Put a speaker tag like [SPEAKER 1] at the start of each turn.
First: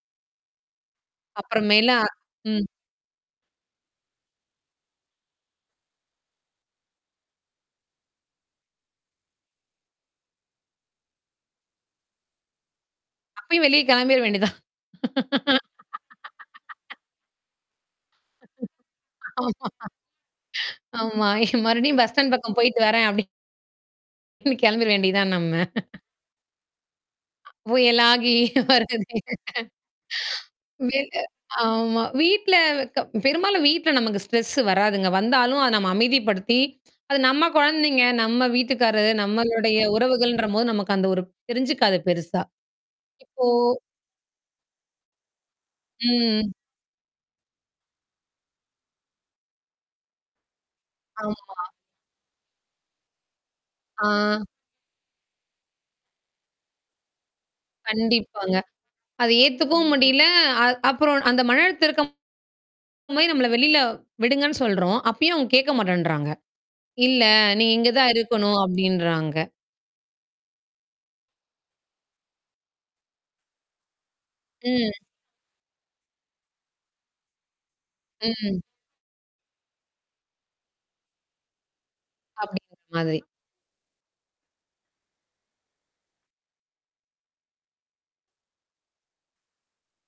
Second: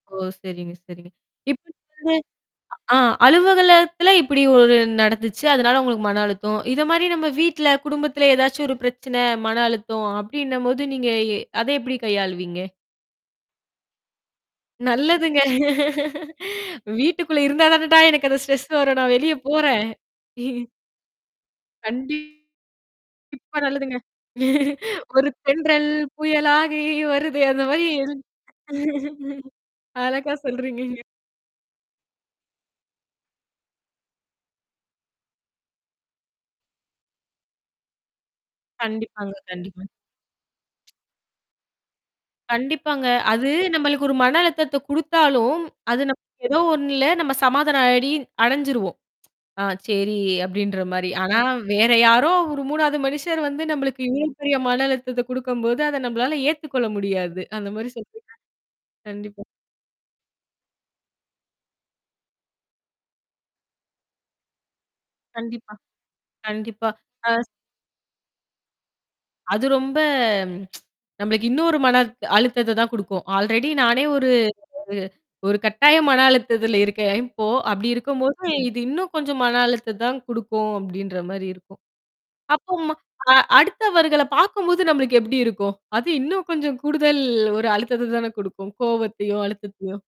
[SPEAKER 1] ஓ! சரிங்க, சரிங்க. இப்ப.
[SPEAKER 2] அப்புறமேல ம்.
[SPEAKER 1] [unintelligible] ஆ அலுவகலத்துல இப்படி ஒரு நடந்துச்சு. அதனால உங்களுக்கு மன அழுத்தம். இத மாரி நம்ம வீட்ல குடும்பத்தில ஏதாச்சும் ஒரு பிரச்சனை, மன அழுத்தம் அப்படின்னும்போது நீங்க எ அத எப்படி கையாளுவீங்க?
[SPEAKER 2] அப்பயே வெளிய கிளம்பிற வேண்டியதான்.
[SPEAKER 1] நல்லதுங்க. வீட்டுக்குள்ள இருந்தா தானடா எனக்கு அந்த ஸ்ட்ரெஸ் வரும். நான் வெளிய
[SPEAKER 2] ஆ!
[SPEAKER 1] போறேன்.
[SPEAKER 2] ஆமா. மறுபடியும் பஸ் ஸ்டாண்ட் பக்கம்
[SPEAKER 1] கண்டிப்பா
[SPEAKER 2] போயிட்டு வரேன் அப்படின்னு.
[SPEAKER 1] நல்லதுங்க.
[SPEAKER 2] கிளம்பிர
[SPEAKER 1] ஒரு
[SPEAKER 2] வேண்டியதுதான் நம்ம.
[SPEAKER 1] தென்றல் புயல் ஆகி வருதே அந்த மாரி.
[SPEAKER 2] புயலாகி வருதே
[SPEAKER 1] அழகா
[SPEAKER 2] வே
[SPEAKER 1] சொல்றீங்கங்க.
[SPEAKER 2] ஆமா. வீட்ல க பெரும்பாலும் வீட்ல நமக்கு ஸ்ட்ரெஸ் வராதுங்க. வந்தாலும் அத நம்ம அமைதிப்படுத்தி, அது நம்ம குழந்தைங்க, நம்ம வீட்டுக்காரரு,
[SPEAKER 1] கண்டிப்பாங்க,
[SPEAKER 2] நம்மளுடைய
[SPEAKER 1] கண்டிப்பா.
[SPEAKER 2] உறவுகள்ன்றபோது நமக்கு அந்த ஒரு தெரிஞ்சுக்காது பெருசா.
[SPEAKER 1] கண்டிப்பாங்க.
[SPEAKER 2] இப்போ
[SPEAKER 1] அது நம்மளுக்கு ஒரு மன அழுத்தத்தை குடுத்தாலும், அது நம
[SPEAKER 2] ம்.
[SPEAKER 1] ஏதோ ஒண்ணுல நம்ம சமாதானம் ஆடி அடைஞ்சருவோம். ஆ சரி அப்படின்ற மாரி. ஆனா
[SPEAKER 2] ஆமா.
[SPEAKER 1] வேற யாரோ ஒரு 3வது மனுஷர் வந்து நம்மளுக்கு
[SPEAKER 2] ஆ.
[SPEAKER 1] இவ்ளோ பெரிய மன அழுத்தத்த குடுக்கும்போது, அத நம்மளால ஏத்துக்க கொள்ள முடியாது. அந்த மாரி சொல்
[SPEAKER 2] கண்டிப்பாங்க. அத
[SPEAKER 1] கண்டிப்பா.
[SPEAKER 2] ஏத்துக்கவும் முடியல. அ அப்புறம் அந்த மன அழுத்த இருக்க அதுமாரி நம்மள வெளில விடுங்கன்னு சொல்றோம். அப்பயும் அவவுங்க கேட்க
[SPEAKER 1] கண்டிப்பா.
[SPEAKER 2] மாட்டேன்றாங்க.
[SPEAKER 1] கண்டிப்பா.
[SPEAKER 2] இல்ல.
[SPEAKER 1] அ.
[SPEAKER 2] நீ இங்க தான் இருக்கணும் அப்படின்றாங்க.
[SPEAKER 1] அது ரொம்ப. நம்மளுக்கு இன்னோரு மன அழு அழுத்தத தான் குடுக்கும். ஆல்ரெடி நானே ஒரு
[SPEAKER 2] ம்.
[SPEAKER 1] ஒரு ஒரு கட்டாய மன அழுத்தத்தில இருக்கேன். இப்போ அப்படி இருக்கும்போது
[SPEAKER 2] ம்.
[SPEAKER 1] இது இன்னும் கொஞ்சம் மன அழுத்த தான் குடுக்கும் அப்படின்ற மாரி இருக்கும்.
[SPEAKER 2] அப்படின்ங்கற
[SPEAKER 1] அப்போம்
[SPEAKER 2] மாதிரி.
[SPEAKER 1] அ அடுத்தவர்கள பார்க்கும்போது நம்மளுக்கு எப்படி இருக்கும்? அது இன்னும் கொஞ்சம் கூடுதல் ஒரு அழுத்தத்த தானே குடுக்கும். கோவத்தையும், அழுத்தத்தையும்.